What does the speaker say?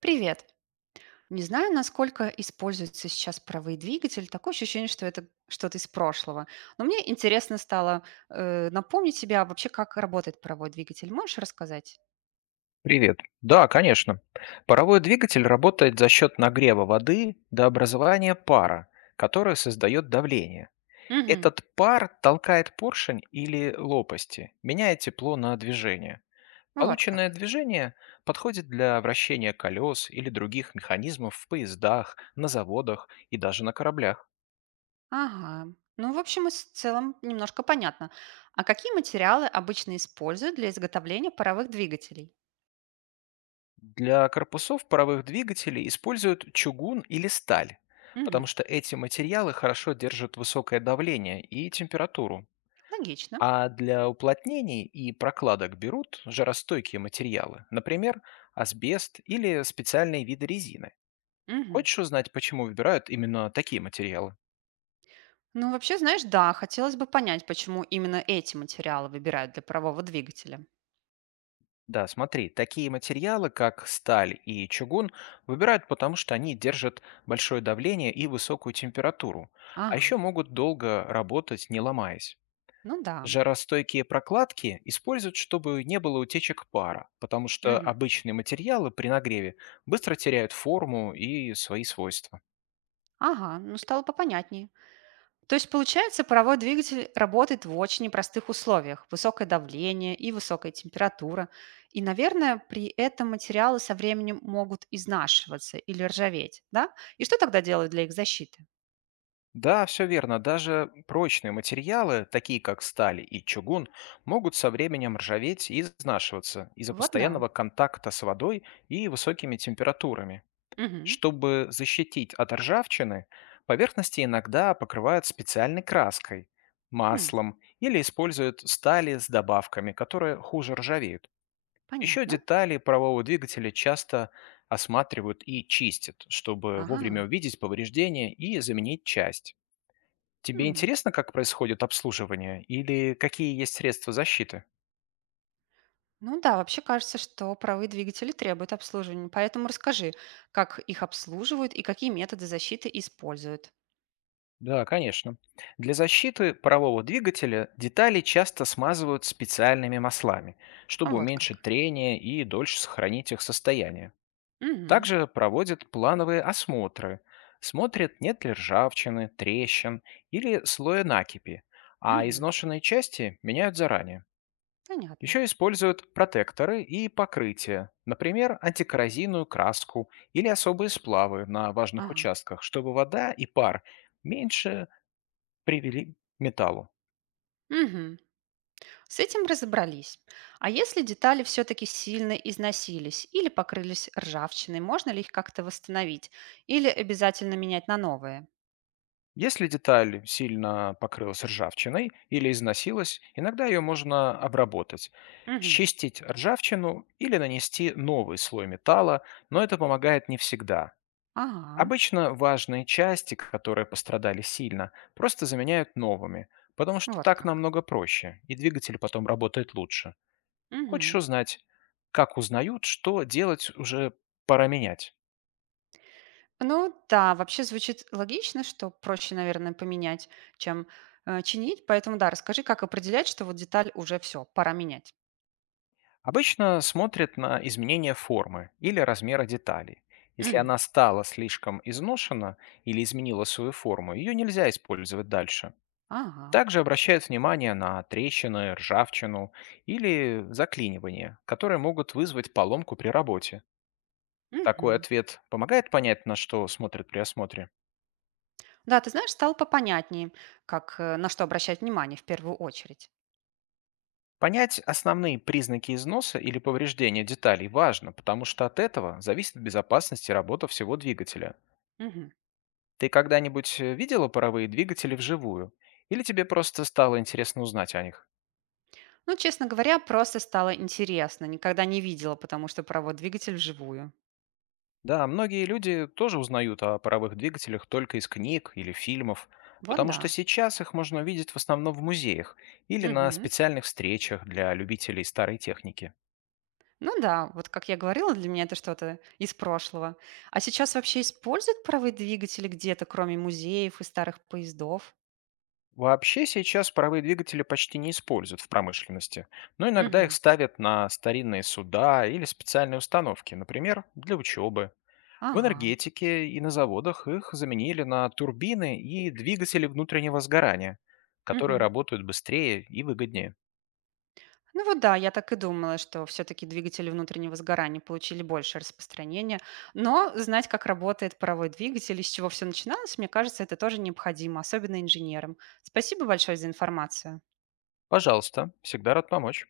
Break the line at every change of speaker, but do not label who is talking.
Привет. Не знаю, насколько используется сейчас паровой двигатель. Такое ощущение, что это что-то из прошлого. Но мне интересно стало напомнить себе, а вообще, как работает паровой двигатель. Можешь рассказать?
Привет. Да, конечно. Паровой двигатель работает за счет нагрева воды до образования пара, который создает давление.
Угу.
Этот пар толкает поршень или лопасти, меняя тепло на движение.
Вот
Полученное
как.
движение подходит для вращения колес или других механизмов в поездах, на заводах и даже на кораблях.
Ага. Ну, в общем, в целом немножко понятно. А какие материалы обычно используют для изготовления паровых двигателей?
Для корпусов паровых двигателей используют чугун или сталь, потому
Угу.
что эти материалы хорошо держат высокое давление и температуру.
Логично.
А для уплотнений и прокладок берут жаростойкие материалы, например, асбест или специальные виды резины.
Угу.
Хочешь узнать, почему выбирают именно такие материалы?
Ну, вообще, знаешь, да, хотелось бы понять, почему именно эти материалы выбирают для парового двигателя.
Да, смотри, такие материалы, как сталь и чугун, выбирают потому, что они держат большое давление и высокую температуру, а
Ага.
еще могут долго работать, не ломаясь.
Ну да.
Жаростойкие прокладки используют, чтобы не было утечек пара, потому что
Мгм.
обычные материалы при нагреве быстро теряют форму и свои свойства.
Ага, ну стало попонятнее. То есть, получается, паровой двигатель работает в очень непростых условиях. Высокое давление и высокая температура. И, наверное, при этом материалы со временем могут изнашиваться или ржаветь, да? И что тогда делают для их защиты?
Да, все верно. Даже прочные материалы, такие как сталь и чугун, могут со временем ржаветь и изнашиваться из-за
Вот да.
постоянного контакта с водой и высокими температурами.
Мгм.
Чтобы защитить от ржавчины, поверхности иногда покрывают специальной краской,
Хм,
маслом или используют стали с добавками, которые хуже ржавеют. Еще
понятно.
детали парового двигателя часто осматривают и чистят, чтобы вовремя
Ага.
увидеть повреждения и заменить часть. Тебе
М.
интересно, как происходит обслуживание или какие есть средства защиты?
Ну да, вообще кажется, что паровые двигатели требуют обслуживания. Поэтому расскажи, как их обслуживают и какие методы защиты используют.
Да, конечно. Для защиты парового двигателя детали часто смазывают специальными маслами,
А,
чтобы
вот как.
уменьшить трение и дольше сохранить их состояние. Также проводят плановые осмотры. Смотрят, нет ли ржавчины, трещин или слоя накипи, а
Мгм.
изношенные части меняют заранее.
Понятно.
Еще используют протекторы и покрытия, например, антикоррозийную краску или особые сплавы на важных
Ага.
участках, чтобы вода и пар меньше привели к металлу.
Мгм. С этим разобрались. А если детали все-таки сильно износились или покрылись ржавчиной, можно ли их как-то восстановить или обязательно менять на новые?
Если деталь сильно покрылась ржавчиной или износилась, иногда ее можно обработать,
Мгм.
счистить ржавчину или нанести новый слой металла, но это помогает не всегда.
Ага,
Обычно важные части, которые пострадали сильно, просто заменяют новыми, потому что
вот
так
как.
намного проще, и двигатель потом работает лучше. Хочешь
Мгм.
узнать, как узнают, что делать уже пора менять?
Ну да, вообще звучит логично, что проще, наверное, поменять, чем чинить. Поэтому да, расскажи, как определять, что вот деталь уже все, пора менять.
Обычно смотрят на изменение формы или размера детали. Если
Мгм.
она стала слишком изношена или изменила свою форму, ее нельзя использовать дальше.
Ага.
Также обращают внимание на трещины, ржавчину или заклинивание, которые могут вызвать поломку при работе. Такой
Мгм.
ответ помогает понять, на что смотрят при осмотре.
Да, ты знаешь, стало попонятнее, как, на что обращать внимание в первую очередь.
Понять основные признаки износа или повреждения деталей важно, потому что от этого зависит безопасность и работа всего двигателя.
Мгм.
Ты когда-нибудь видела паровые двигатели вживую? Или тебе просто стало интересно узнать о них?
Ну, честно говоря, просто стало интересно. Никогда не видела, потому что провод двигатель вживую.
Да, многие люди тоже узнают о паровых двигателях только из книг или фильмов,
Вот
потому что
да.
сейчас их можно увидеть в основном в музеях или на
Мгм.
специальных встречах для любителей старой техники.
Ну да, вот как я говорила, для меня это что-то из прошлого. А сейчас вообще используют паровые двигатели где-то, кроме музеев и старых поездов?
Вообще сейчас паровые двигатели почти не используют в промышленности, но иногда их
Мгм.
ставят на старинные суда или специальные установки, например, для учебы. В
Ага.
энергетике и на заводах их заменили на турбины и двигатели внутреннего сгорания, которые
Мгм.
работают быстрее и выгоднее.
Ну вот да, я так и думала, что все-таки двигатели внутреннего сгорания получили большее распространение. Но знать, как работает паровой двигатель и с чего все начиналось, мне кажется, это тоже необходимо, особенно инженерам. Спасибо большое за информацию.
Пожалуйста, всегда рад помочь.